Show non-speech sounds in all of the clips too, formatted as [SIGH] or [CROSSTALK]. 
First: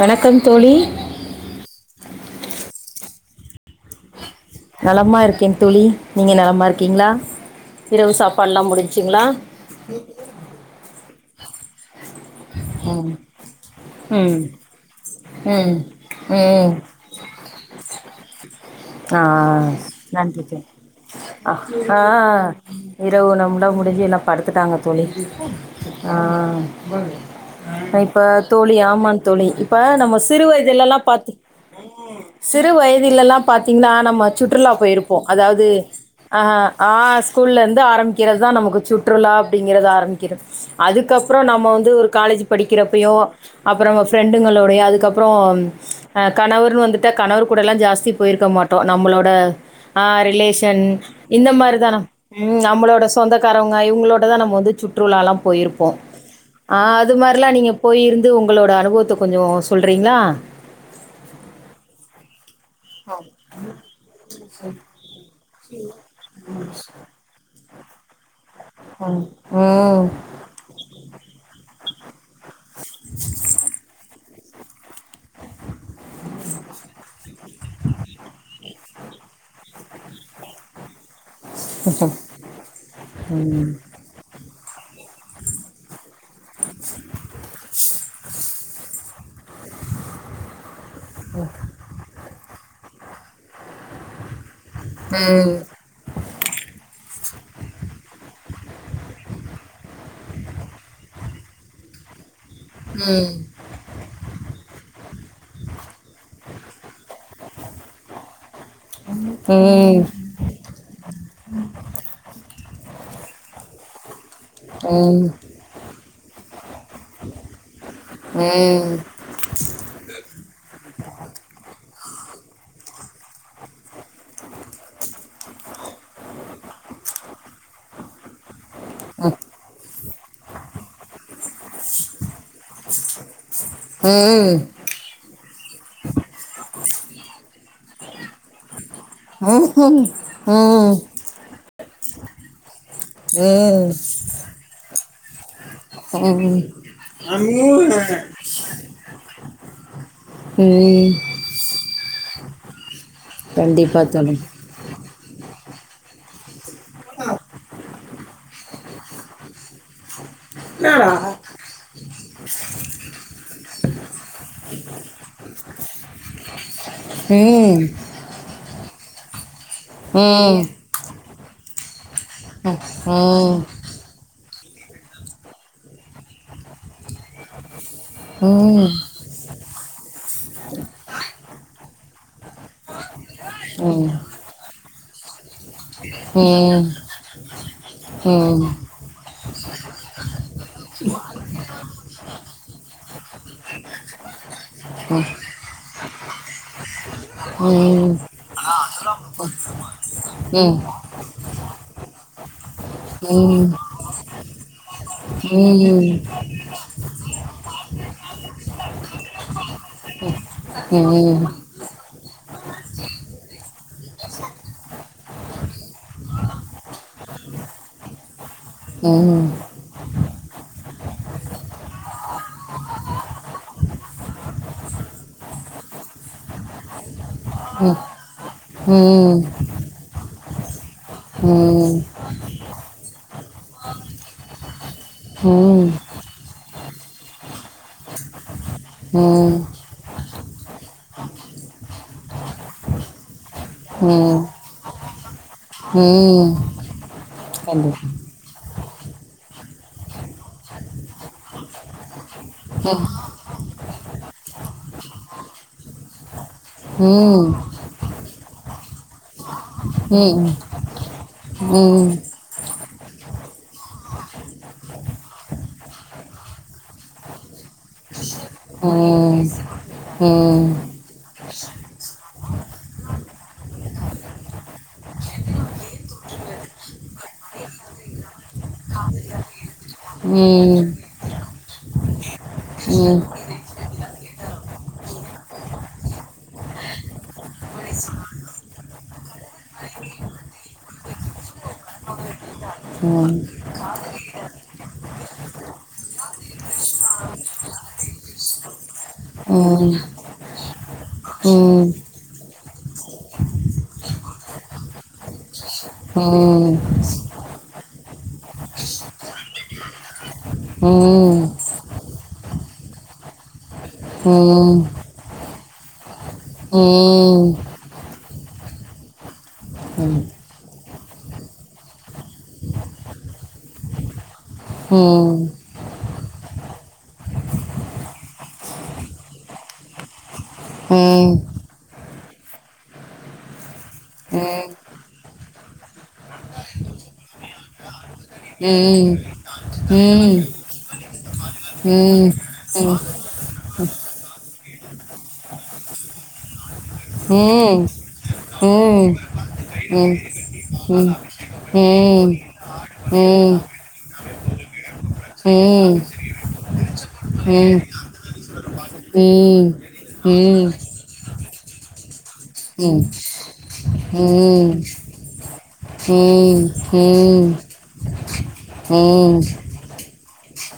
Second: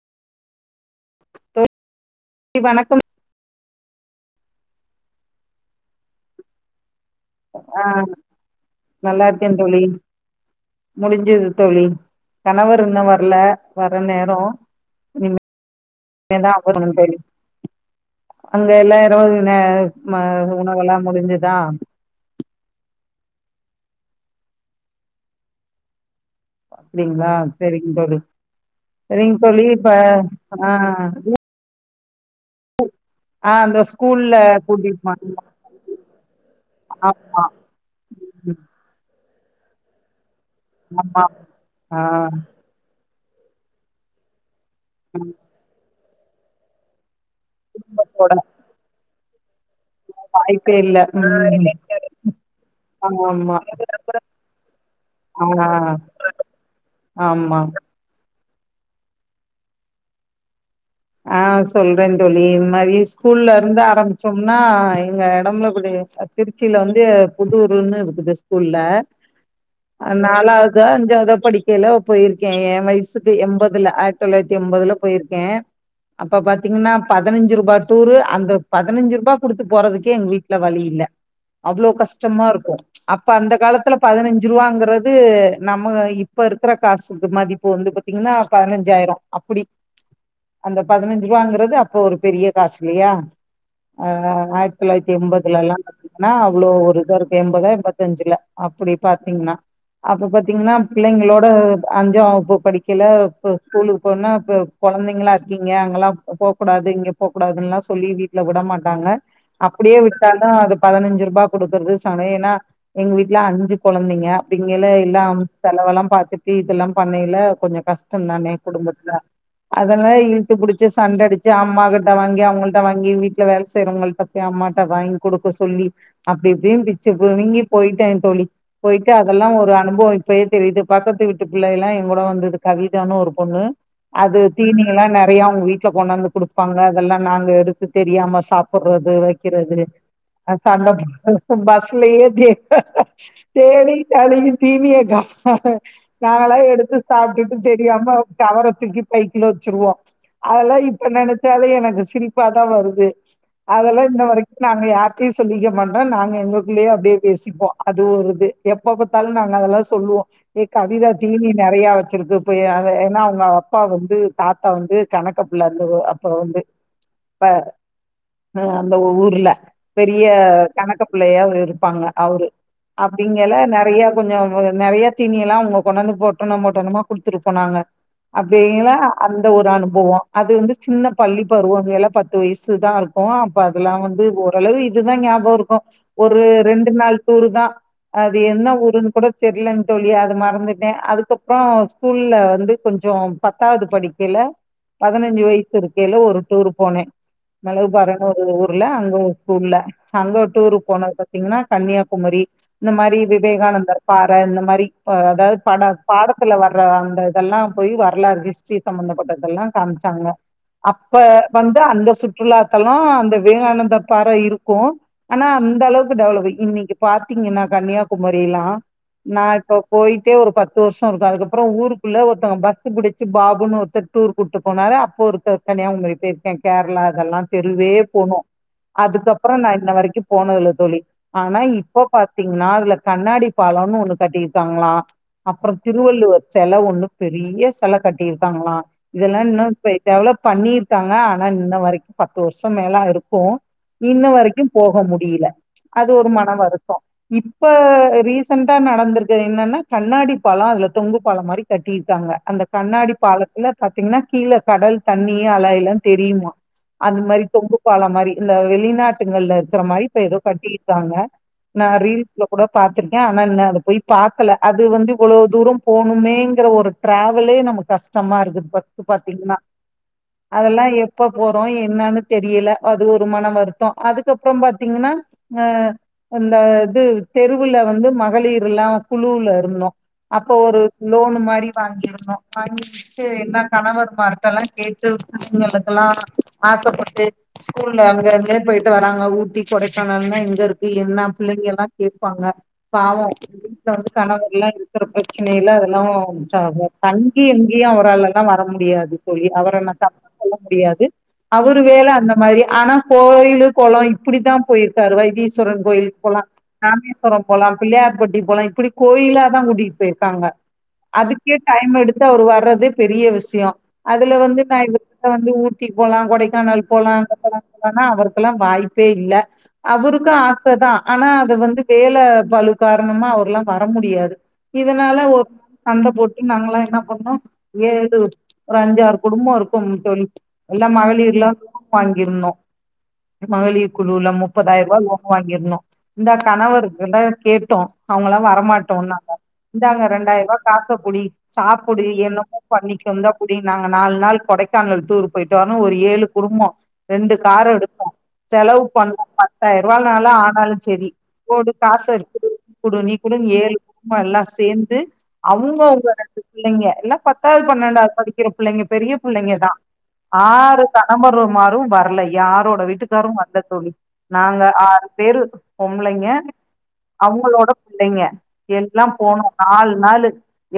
வணக்கம் தோழி தோழி வணக்கம் நலமா இருக்கேன் தோழி நீங்க நலமா இருக்கீங்ளா ஆ இரவு சாப்பாடுல்லா முடிஞ்சிங்களா முடிஞ்சிது தோழி கணவர் இன்னு ம் வர்ல வர நேரோ ம் ம் எந்த ஆஃப் ம் பண்ணனும் தோழி அங்க எல்லா ஆ இரவுகள் நே ம நன்றி தோழி உணவெல்லா முடிஞ்சிதா ஆ இரவு உணவுல்லா முடிஞ்சி எல்லா படுத்துட்டாங்க தோழி ஆ அப்டிங்ளா இப்ப தோழி ஆமா தோழி இப்ப நம்ம சிறு ஆ வயதுலல்லா பாத்து சிறு வயதிலெல்லா ஆ அந்த பாத்தீங்கன்னா நம்ம ஸ்கூல்ல சுற்றுலா கூட்டிட்டு போயிருப்போ போனாங்க அதாவது ஆ ஆ ஆமா ஸ்கூல்ல இருந்து ஆரம்பிக்கிறதுதா ம், நமக்கு சுற்றுலா அப்டிங்கிறது ஆரம்பிக்கிறது ஆமா அதுக்கப்றோ நம்ம வந்து ஆ ஒரு காலேஜ் படிக்கிறப்பயோ அப்றோ நம்ம ஃப்ரெண்டுங்களுடையு அதுக்கப்றோ ஆ கணவர்னு வந்துட்ட கணவர் கூடல்லா ஜாஸ்தி குடும்பத்தோட போயிருக்க மாட்டோ நம்மளோட ஆ வாய்ப்பே ரிலேஷன் இல்ல இந்த ம் மாரிதா நா ம் நம்மளோட ஆமா சொந்தக்காரவங்க இவுங்களோட தா நம்ம வந்து சுற்றுலா எல்லா ஆ போயிருப்போ ஆ அது மாரிலா ஆமா நீங்க போயிருந்து உங்களோட அனுபவத்த கொஞ்சோ சொல்றீங்களா ஆ சொல்ற தோழி இந்த மாரி ஸ்கூல்ல இருந்து ஆரம்பிச்சோம்னா எங்க நம்பலக்கூடையே திருச்சில வந்து புதூர்னு இருக்குது ஸ்கூல்ல ம் ம் அது நாலாது கா அஞ்சாவதோ படிக்கையில போயிருக்கே எயா வயசுக்கு எம்பதுல ஆயிரத்தி தொள்ளாயிரத்தி எம்பதுல போயிருக்கே அப்ப பாத்தீங்னா பதினஞ்சி ரூபா டூரு அந்த பதினஞ்சி ரூபா குடுத்து போறதுக்கே எங்க வீட்ல வழி இல்ல அவ்ளோ ம் கஷ்டமா இருக்கு அப்ப அந்த ம் காலத்துல பதினஞ்சி ரூபாங்குறது நம்ம இப் இப்ப இருக்கற காசுக்கு மதிப்பு வந்து பாத்தீங்கன்னா பதினஞ்சாயிரோ அப்பூடி அந்த பதினஞ்சி ரூபாங்குறது அப்போ ஒரு பெரிய காசு இல்லையா அதா ஆயிரத் தொள்ளாயிரத்தி எம்பதுலல்லா ஆனா அவ்ளோ ஒரு இதா இருக்கு எம்பதா எம்பத்தஞ்சுல அப்டி பாத்தீங்னா அப்ப பாத்தீங்னா பிள்ளைங்களோட அஞ்சாம் வகுப்பு படிக்கையில இப்ப ஸ்கூலுக்கு போனா இப்ப கொழந்தைங்களா இருக்கீங்க அங்கெல்லா போ போக் கூடாது இங்க போக் கூடாதுன்லா சொல்லி வீட்ல விட மாட்டாங்க ம் அப்டியே ம் வகட் குடுத்தாலு அது பதினஞ்சி ரூபா குடுக்கறது சமையோல்லா எங்க வீட்ல அஞ்சு கெழந்தங்க அப்டிங்கலே எல்லா செலவெல்லா பாத்துட்டு இதெல்லா பண்னையில கொஞ்சோ கஷ்டம் தானே ம் குடும்பத்துல அதெல்லா இருக் இழுத்து புடிச்சி சண்ட அடிச்சி அம்மா கிட்ட வாங்கி அவுங்கள்ட வாங்கி வீட்ல வேல செய்யறவங்கள்ட போயி அம்மாட்ட வாங்கி குடுக்க சொல்லி அப்டி இப்டின் பிச்சி புடிங்கி போயிட்டே தோழி போயிட்டு அதெல்லா ஒரு அனுபவோ பொய்ய சொல்லிட்டு பக்கத்து வீட்டு பிள்ளை எல்லா எங் கூட வந்தது கவிதானு ஒரு பொண்ணு ம் எல்லா நெறையா அவுங்க வீட்ல கொண்டாந்து குடுப்பாங்க அதெல்லா நாங்க எடுத்து தெரியாம சாப்டுறது வைக்கிறது ம்ஹ்ம். சண்ட ம் போடுறது பஸ்லயே தெரியு ம் தேடிகிட் அழுகும் தீணிய காணோ நாங்கலா ம் எடுத்து சாப்புட்டுட்டு தெரியாம கவரத்துக்கி பை குள்ள வச்சுருவோ அதெல்லா இப்ப ம் நினைச்சாலே எனக்கு சிரிபாதா வருது கண்டிப்பா அதெல்லா இன்ன தோழி வரைக்கு நாங்க யார்டயு சொல்லிக்க மாட்டோ நாங்க எங்க குள்ளயே அப்டியே பேசிப்போ அது ஒரு இது எப்ப பாத்தாலு நாங்க அதெல்லா சொல்லுவோ ஏ கவிதா என்னடா? தீனி நெறைய வச்சிருக்கு போய் [UNINTELLIGIBLE] ஏன்னா அவங்க அப்பா வந்து தாத்தா வந்து கணக்கு புள்ள வந்து அப்ப வந்து ஹ ம் அந்த ஊர்ல பெரிய ம் கணக்க புள்ளையா இருப்பாங்க அவரு அப்டிங்கல ம் நெறைய கொஞ்ச நெறைய தீணி எல்லா அவுங்க கொண்டந்து பொட்டணோ பொட்டணோமா குடுத்துட்டு போனாங்க ம் ம் ம் ம் ம் ம் ம் அப்டிங்ல அந்த ஒரு அனு போவோ அது வந்து சின்ன பள்ளி பருவங்கல பத்து வயிசு தா இருக்கும் அப்ப ம் ம் ம் ம் ம் அதெல்லா வந்து ஒரளவு இதுதா ஞாபக இருக்கும் ஒரு ரெண்டு நாள் டூர்ரு தா அது என்ன ஊருன் கூட தெர்லங் தோழி அது மறந்துட்ட அதுக்கப்றோ ஸ்கூல்ல வந்து கொஞ்சோ பத்தாது படிக்கைல பதினஞ்சு வயசு இருக்கேல்ல ஒரு டூர் போனே மிளகு பாறன்னு ஒரு ஊர்ல அங்க ஸ்கூல்ல அங்க டூர்ரு போனது பாத்தீங்கன்னா கன்னியாகுமரி இந்த மாரி விவேகானந்தர் பாற இந்த மாரி அதாது பட பாடத்துல வர்ற அந்த இதெல்லா போய் வரலாறு [UNINTELLIGIBLE] ஹிஸ்டரி சம்பந்தப்பட்டதல்லா காமிச்சாங்க அப்ப வந்து அந்த சு சுற்றுதாலாத்தல அந்த விவேகானந்தர் பாறை இருக்கும் ஆனா இந்த அளவுக்கு டெவளப் இன்னிக்கு பாத்தீங்கன்னா கன்னியாகுமரி எல்லா நா இப்ப போயிட்டே ஒரு பத்து வருஷ இருக்கும் அதுக்கப்பற ஊருக்குள்ள ஒருத்தங்க பஸ் புடிச்சு பாபுன்னு ஒருத்தர் டூர் கூட்டு போனாரு அப்போ ஒருக்க கன்னியாகுமாரி போயிருக்க கேரளா அதெல்லா தெருவே போனோ அதுக்கப்பற நா இன்ன வரைக்கும் போனதுல்ல தோழி ஆனா இப்ப பாத்தீங்கனா அதுல கண்ணாடி பாலம்னு ஒன்னு கட்டியிருக்காங்களா அப்பற திருவள்ளுவர் செல ஒண்ணு பெரிய செல கட்டியிருக்காங்களா இதெல்லா இன்னும் இப் டெவளப் பண்ணிருக்காங்க ஆனா இன்ன வரைக்கும் பத்து வருஷ மேல இருக்கும் ம் இன்ன ம் வரைக்கும் போக முடில ம் அது ஒரு மன ம் வருத்த இப்ப கண்டிப்பா ரீசன்டா நடந்திருக்கது என்னன்னா கண்ணாடி பால அதுல தொங்கு பால மாரி கட்டியிருக்காங்க அந்த கண்ணாடி பாலத்துல பாத்தீங்கன்னா கீழ கடல் தண்ணி அலையிலா தெரியுமா அந்த மாரி ம் தொங்கு பால மாரி இந்த வெளிநாட்டுகள்ல இருக்கிற மாரி ம் இப்ப ஏதோ ம் ம் கட்டிருக்காங்க ம் ம் ம் ம் ம் ம் ம் நா ரீல்ஸ்ல கூட பாத்துருக்க ஆனா இன்னோ அத போய் பாக்கல அது வந்து இவ்ளோ தூர போனுமேங்கற ஒரு டிராவலே நமக் கஷ்டமா இருக்கு ஃபர்ஸ்ட் பாத்தீங்கன்னா அதெல்லா எப்ப போறோ என்னன்னு தெரியல அது ஒரு மன வருத்தோ அதுக்கப்பற பாத்தீங்கன்னா அ அந்த இது தெருவுல வந்து மகளிர் எல்லா குழுல இருந்தோ அப்ப ஒரு லோன் மாரி வாங்கிருந்தோ ம் வாங்கிட்டு என்ன கணவர் மார்ட்ட எல்லா கேட்டு பிள்ளைகளுக்குல்லா ஆசப்பட்டு ஸ்கூல்ல அங்கங்க போயிட்டு வர ஊட்டி கொடைக்கானல்னா எங்க இருக்கு என்ன பிள்ளைங்க எல்லா கேபாங்க பாவ வந்து கணவர் எல்லா இருக்கிறப்ப பிரச்சன இல்ல அதெல்லா [UNINTELLIGIBLE] தங்கி எங்கியு அவராள வர முடியாது தோழி அவர நா தப்பு சொல்ல முடியாது அவரு வேல அந்த மாதிரி ஆனா கோயிலு குள இப்டித்தா போயிருக்காரு வைத்தீஸ்வரன் கோயிலு போலா ராமேஸ்வரம் போலா பிள்ளையார்பட்டி போலா இப்டி கோயில தா கூட்டிகிட்டு போயிருக்காங்க அதுக்கே டைம் எடுத்து அவர் வர்றது பெரிய விஷய அதுல வந்து நா இதுல வந்து ஊட்டி போலா கொடைக் ம் கானல் போலா அவருக்கெல்லா வாய்ப்பே இல்ல ம் ம் அவருக்கு ஆச கதா ஆனா அது வந்து வேல பலு காரணமா அவ்ர்லா வர முடியாது ம் ம் ம் ம் ம் ம் ம் ம் ம் ம் ம் ம் ம் ம் ம் ம் இதனால ஒரு நாளு சண்ட போட்டு நாங்கல்லா என்ன பண்ணோ ஏது ஒரு அஞ்சு ஆறு குடும்போ இருக்கும் தோழி எல்லா மகளிர்லா ம் லோன் வாங்கிருந்தோ மகளிர் குழுல முப்பதாயிருவா லோன் வாங்கியிருந்தோ இந்த கணவர்க்ள்ட்ட கேட்டோ அவங்கலா ம் ம் ம் வரமாட்டோனாங்க ம் ம் ம் ம் ம் இந்தாங்க ரெண்டாயிருபா காச புடி சாப்புடு என்னமோ பண்ணிக்கோ இந்தா புடி நாங்க நாலு நாள் கொடைக்கானல் டூர் போயிட்டு வர ஒரு ஏழு குடும்போ ரெண்டு காரு எடுத்தோ செலவு பண்ணு பத்தாயிருவாய்னாலு ஆ னாலு செரி போடு காச இருக்குது குடு நீ குடுன் ஏழு குடும்போ எல்லா சேந்து அவங்கவுங்க ரெண்டு பிள்ளைங்க எல்லா பத் தாவ்து பன்னெண்டாவ்து படிக்கிற புள்ளைங்க பெரிய புள்ளைங்கதா ஆறு ம் கணம்பர் மாரு வரலை யாரோட வீட்டுக்காரு வர்ல தோழி ம் ம் ம் நாங்க ஆறு பேரு பொம்பளைங்க அவுங்களோட புள்ளைங்க எல்லா போனோ நாலு நாளு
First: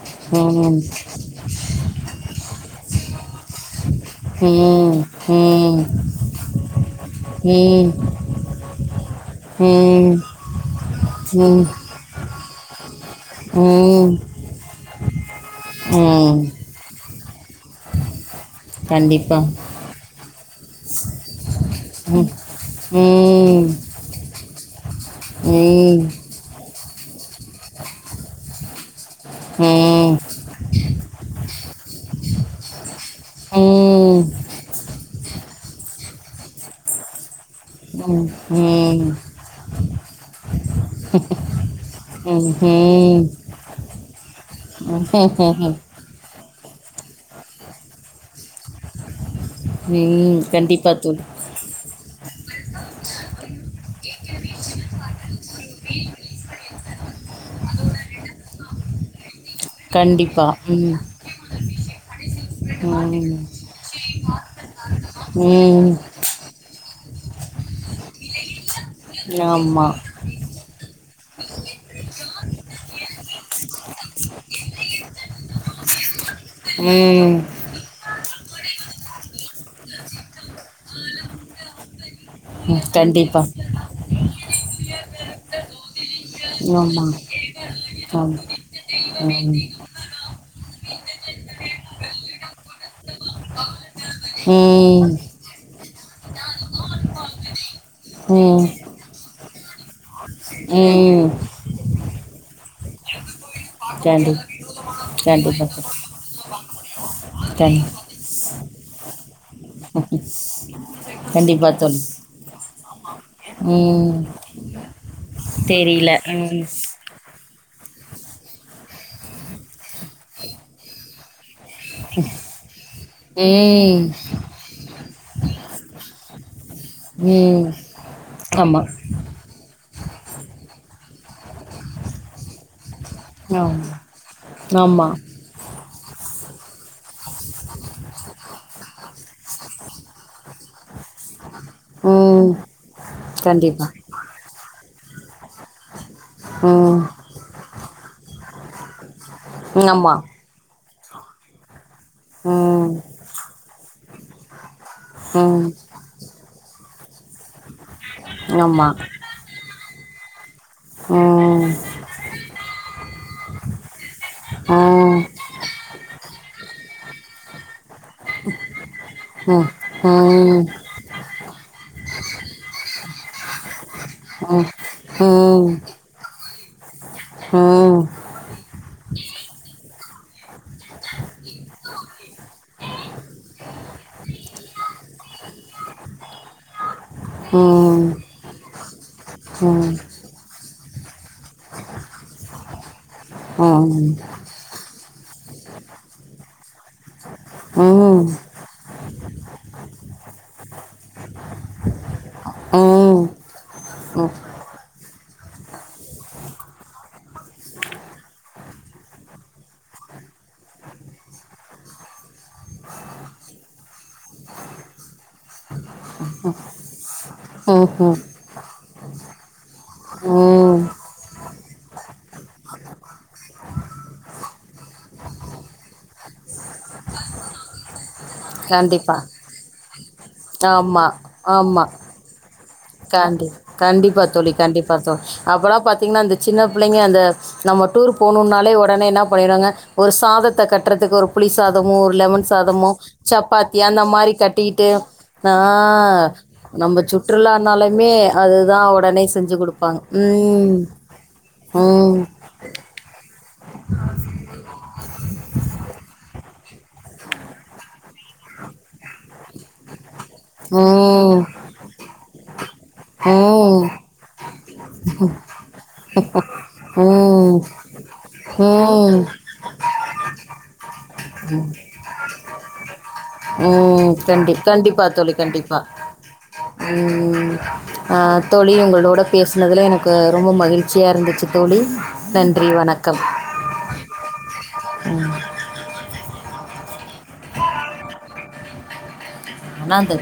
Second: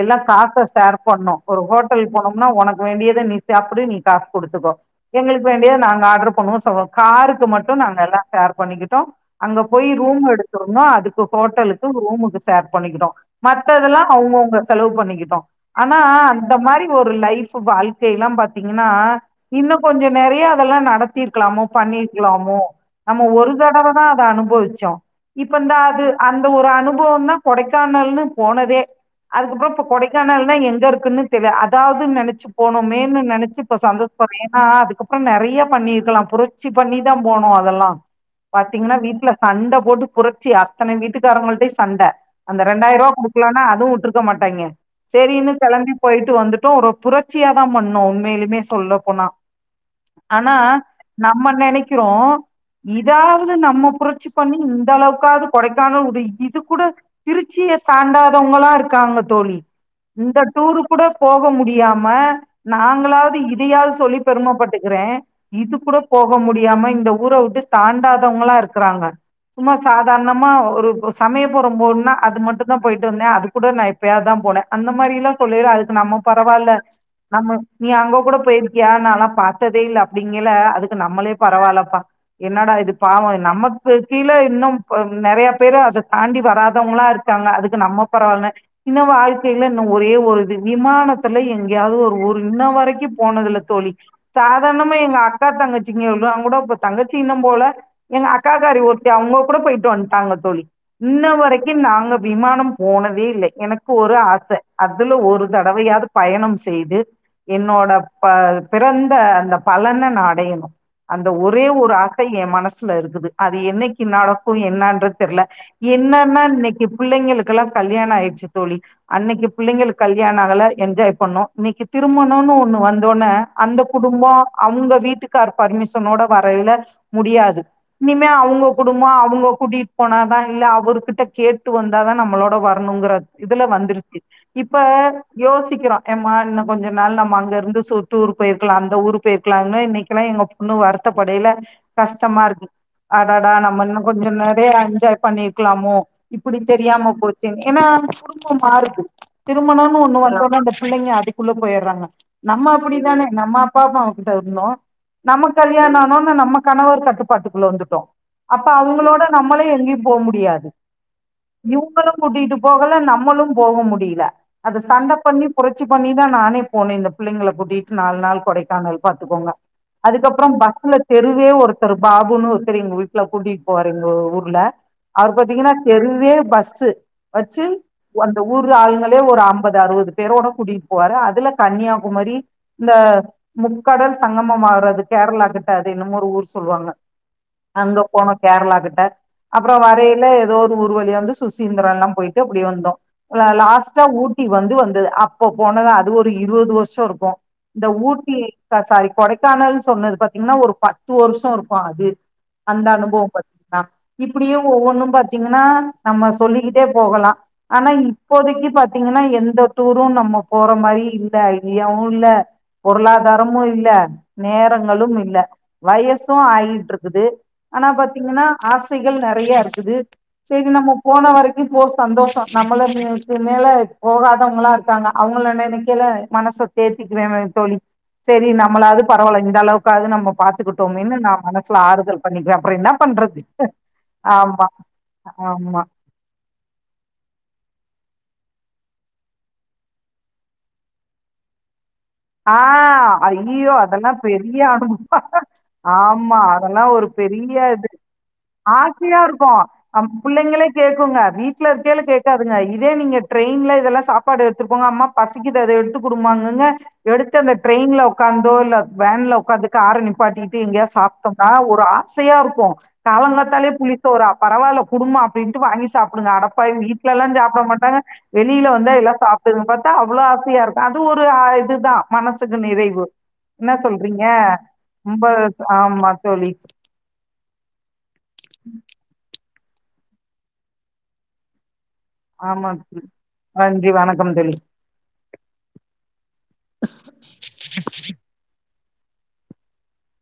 எல்லா காச ஷேர் பண்ணோ ஒரு ஹோட்டல் போனோம்னா உனக்கு வேண்டியத நீ சாப்பிடு நீ காசு குடுத்துக்கோ எங்களுக்கு வேண்டிய நாங்க ஆட்ரு பண்ணுவோ சவப் காருக்கு மட்டு நாங்க எல்லா ஷேர் பண்ணிக்கிட்டோ அங்க போயி ரூமு எடுத் தும்னா அதுக்கு ஹோட்டலுக்கு ரூமுக்கு ஷேர் பண்ணிக்கிட்டுடோ மத்தெல்லா அவுங்கவுங்க செலவு பண்ணிக்கிட்டோ ஆனா அந்த மாரி ஒரு லைஃபு வாழ்க்கையில்லா பாத் தீங்கன்னா கண்டிப்பா இன்னு கொஞ்சோ நெறைய அதெல்லா நடத்திருக்கலாமோ பண்ணியிர்க்லாமோ நம்ம ஒரு ம் தடவதா அத அனுபவிச்சோ இப்பந்தா ம் அது அந்த ஒரு அனுபவம்தா கொடைக்கானல்னு போனதே அதுக்கப்புறோ இப்ப கொடைக்கானல்னா எங்க இருக்குன்னு தெர்ய அதாவது நெனச் போனோமேனு நெனச்சி இப்ப சந்தோஷப்பட்றோ ஏனா அதுக்கப்புறோ நெறைய பண்ணிர்க்கலா புர ட்சி பண்ணிதா போனோ அதெல்லா பாத்தீங்கினா வீட்ல சண்ட போட்டு புரட்சி அ த்தனை வீட்டுக்காரவங்கள்டயு சண்ட அந்த ரெண்டாயிருவா கண்டிப்பாக குடுக்லனா அது வுட்ருக்க மாட்டாய்ங்க செரின்னு கெளம்பி போயிட்டு வந்துட்டோ ஒரு புரட்சியாதா பண்ணோ உண்மையிலுமே சொல்ல போனா ஆனா தோல் நம்ம நெனைக்கிறோ இதாவது நம்ம புரட்சி பண்ணி இந்த அளவுக்காவ்து கொடைக்கானல் வுடு இது கூட திருச்சிய தாண்டாதவங்களா இருக்காங்க தோழி இந்த கண்டிப்பா டூரு ம் கூட போக முடியாம நாங்களாவ்து இதியாவ்து சொல்லி பெருமப்பட்டுக்கிறே ம் இது ம் கூட போக முடியாம இந்த ஊர விட்டு தாண்டாதவங்களா இருக் கிறாங்க சும்மா ஆமாம் சாதார்ணமா ஒரு சமயப்புரம் போவுணுனா அது மட்டு போயிட்டு வந்தே அது கூட எப்பயாவ்தா போனே அந்த மாரிலா சொல்லயில அதுக் நம்ம பரவால்ல ம் நம்ம நீ அங்க கூட போயிருக்கியா நால்லா பாத்ததே இல்ல அப்டிங்கில அதுக்கு நம்மளே பரவால்லப்பா என்னடா இது பாவோ கண்டிப்பாக நமக்கு கீழ இன்னு ப நெறைய பேரு அத தாண்டி வராதவங் ளா ஆமாம் இருக்காங்க அதுக்கு நம்ம ஆமாம் பரவால்னு இன்னு ம் வாழ்க்கைல்ல இன்னு ஒரே ஒரு இது விமானத்துல எங்கயாவ்து ஒரு ஒரு இன்ன வரைக்கு போனதில்ல தோழி சாதார்ணமா ம் எங்க அ க்கா தங்கச்சிங்க [UNINTELLIGIBLE] அவுங்கூட இப்ப தங்கச்சி இன்னும் போல எங்க ம் அக்காக்காரி ஒருத்தி அவுங்க கூட போயிட்டு வந் டாங்க தோழி ம் இன்ன வரைக்கு நாங்க விமானம் போனதே இல்ல எனக்கு ஒரு கண்டி ஆச அதுல ஒரு கண்டிப்பாக தோல் தடவையாது பயணம் செய்து கண் என்னோட பா பிறந்த அந்த பலன நா அடையணு அந்த ஒரே கண்டிப்பாக ஒரு தோல் ஆசை என் மனசுல இருக்குது அது என்னைக்கு ம் நடக்கு என்னான்றத் தெர்ல தெரியல என்னன்னா ம் இன்னைக்கு பிள்ளைங்களுக்கெல்லாம் கல்யாண ஆயிடுச்சு தோழி அன்னைக்கு பிள்ளைங்களுக்கு கல்யாண ஆகல என்ஜாய் பண்ணோ இன்னைக்கு திருமணம்னு ஒண்ணு வந்தோனே அந்த ம் குடும்போ அவுங்க வீட்டுக்கார் பர்மிஷனோட வரையில முடியாது ம் இனிம அவுங்க ஆமா குடும்பம் அவுங்க குடி போனாதா இல்ல அவர் கிட்ட கேட்டு வந்தாதா நம்மளோட வரணுங்கற ஆமா இதுல வந்துருச்சு ஆமா யோசிக்கறோ எம்மா இன்னு கொஞ்ச நாள் நம்ம அங்க இருந்து சொத்து ஊர் போயிருக்கலா அந்த ஊரு போயிருக்கலான்னு இன்னைக்கெல்லாம் எங்க பொண்ணு வருத்தப்படையில கஷ்டமா ம் இருக்கு அடடா நம்ம கண்டிப்பா இன்னு கொஞ்சோ நெறைய என்ஜாய் பண்ணி இருக்கலாமோ இப்டி ம் தெரியாம போச்சு ஏன்னா அந்த குடும்பமா இருக்கு திருமணம்னு ஆமா ஒண்ணு வந்து அந்த புள்ளைங்க அதுக்குள்ள போயிட்றாங்க நம்ம ம் அப்டிதானே நம்ம அப்பா அம்மா அவகிட்ட இருந்தோ நம்ம ம் கல்யாணம் ஆனோன்ன நம்ம கணவர் கட்டுப்பாட்டுக்குள்ள வந்துட்டோ அப்ப ஆமா அவுங்களோட நம்மளே எங்கேயு போக முடியாது ஆ இவுங்களும் கூட்டிட்டு போகல நம்மளும் போக முடியல ம் அத சண்ட பண்ணி புரட்சி பண்ணிதா நானே போன இந்த பிள்ளைங்கள கூட்டிட்டு நாலு நாள் கொடைக்கானல் பாத்துக்கோங்க ம் ம் ம் ம் ம் ம் ம் ம் அதுக்கப்புறோ பஸ்ல தெருவே ஒருத்தர் பாபுன்னு ஒருத்தர் எங்க வீட்டுல கூட்டிட்டு போவாரு எங்க ஊர்ல அவரு பாத்தீங்கன்னா ம் தெருவே பஸ்சு வச்சு ம் ம் அந்த ஊரு ஆளுங்கள் து ஒரு அம்பது அறுவது பேரோட கூட்டிட்டு போவாரு அதுல கன்னியாகுமரி இந்த முக்கடல் சங்கமம் ஆகுறது கேரளா கிட்ட அது என்னமோ ஒரு ஊர் சொல்லுவாங்க அங்க ம் போனோ கேரளாகிட்ட அப்புறோ வரையில எதோ ஒரு ஊரு வழிய வந்து சுசீந்திரம் எல்லா போயிட்டு அப்டியே வந்தோ லாஸ்ட் ட்டா ஊட்டி வந்து வந்தது அப்ப போனதா அது ஒரு இருவது வருஷோ இருக்கு இந்த ஊட்டி சாரி கொடைக்கானல்னு சொன்னது பாத்தீங்கன்னா ஒரு பத்து வருஷோ இருக்கு அது அந்த அனுபவம் பாத்தா இப்டியே ஒவ்வொன்னு பாத்தீங்கன்னா நம்ம சொல்லிக்கிட்டே போகலா ஆனா இப்போதைக்கு பாத் பாத்தீங்கன்னா எந்த டூரும் நம்ம போற மாரி இல்ல ஐடியாவு இல்ல பொருளாதாரமு இல்ல நேரங்களும் இல்ல வயசு ஆகிட்டு இருக்குது ஆனா பாத்தீங்கன்னா ஆசைகள் நெறைய இருக்குது சேரி நம்ம போன வரைக்கு போ சந்தோஷோ நம்மளுக்கு இதுக்கு மேல போகாதவுங்களா இருக்காங்க அவுங்கள நெனைக்கையில மனச தேத்திக்குவ தோழி சேரி நம்மளாது கண்டிப்பா பரவால இந்த அளவுக்காவது நம்ம ஆமா பாத்துக்கிட்டோமேனு நா மனசுல ஆமா ஆறுதல் பண்ணிக்குவ கண்டி கண்டிப்பா தோழி கண்டிப்பா தோழி அப்பல்லா ஆமா பாத்தீங்கன்னா அந்த சின்ன பிள்ளைங்க அந்த நம்ம டூர் போணுன்னாலே உடனே என்ன பண்ணிறாங்க ஒரு சாதத்த கட்டுறதுக்கு ஒரு புளி சாதமோ ஒரு லெமன் ஆ சாதமோ ஐய்யய்யோ சப்பாத்தி அந்த அதெல்லா மாரி பெரிய கட்டிகிட்டு அனுபவ ஆ ஆமா அதெல்லா நம்ம ஒரு சூஸ் பெரிய சுற்றுலானாலுமே அதுதா ஆசையா உடனே செஞ்சு இருக்கும். குடுப்பாங்க அம் ம் ம் பாருங்க இதே நீங்க ட்ரெயின்ல இதெல்லா சாப்பாடு எடுத்துட்டுப்போங்க அம்மா பசிக்குது அத எடுத்து குடுமானுங்க எடுத்து அந்த ட்ரெயின்ல உக்காந்தோ இல்ல வேன்ல உக்காந்து கார நிப்பாட்டிட்டு எங்கேயா ம் சாப்பிட்டோம்னா ஒரு ஆசையா இருக்கும் காலங்காத்தாலே ம் புளி சோறா பரவாயில்ல குடும்மா அப்டின்ட்டு வாங்கி சாப்டுங்க அடப்பாவி வீட்டல எல்லா ம் சாப்ட மாட்டாங்க வெளியில வந்தா எல்லா ம் சாப் ப்டுது பாத்தா அவ்ளோ ஆசையா இருக்கு அதுவு ஒரு இதுதா மனசுக்கு நிறைவு என்ன ம் சொல்றீங்க கண்டி கண்டிப்பா ரொம்ப தோழி கண்டிப்பா ஆமா தோழி ம் ம் அ தோழி உங்களோட பேசுனதுல எனக்கு ரொம்ப மகிழ்ச்சியா இருந்துச்சு தோழி நன்றி ஆமா வணக்கம் நன்றி வணக்கம் தோழி [UNINTELLIGIBLE] ஆனா இந்த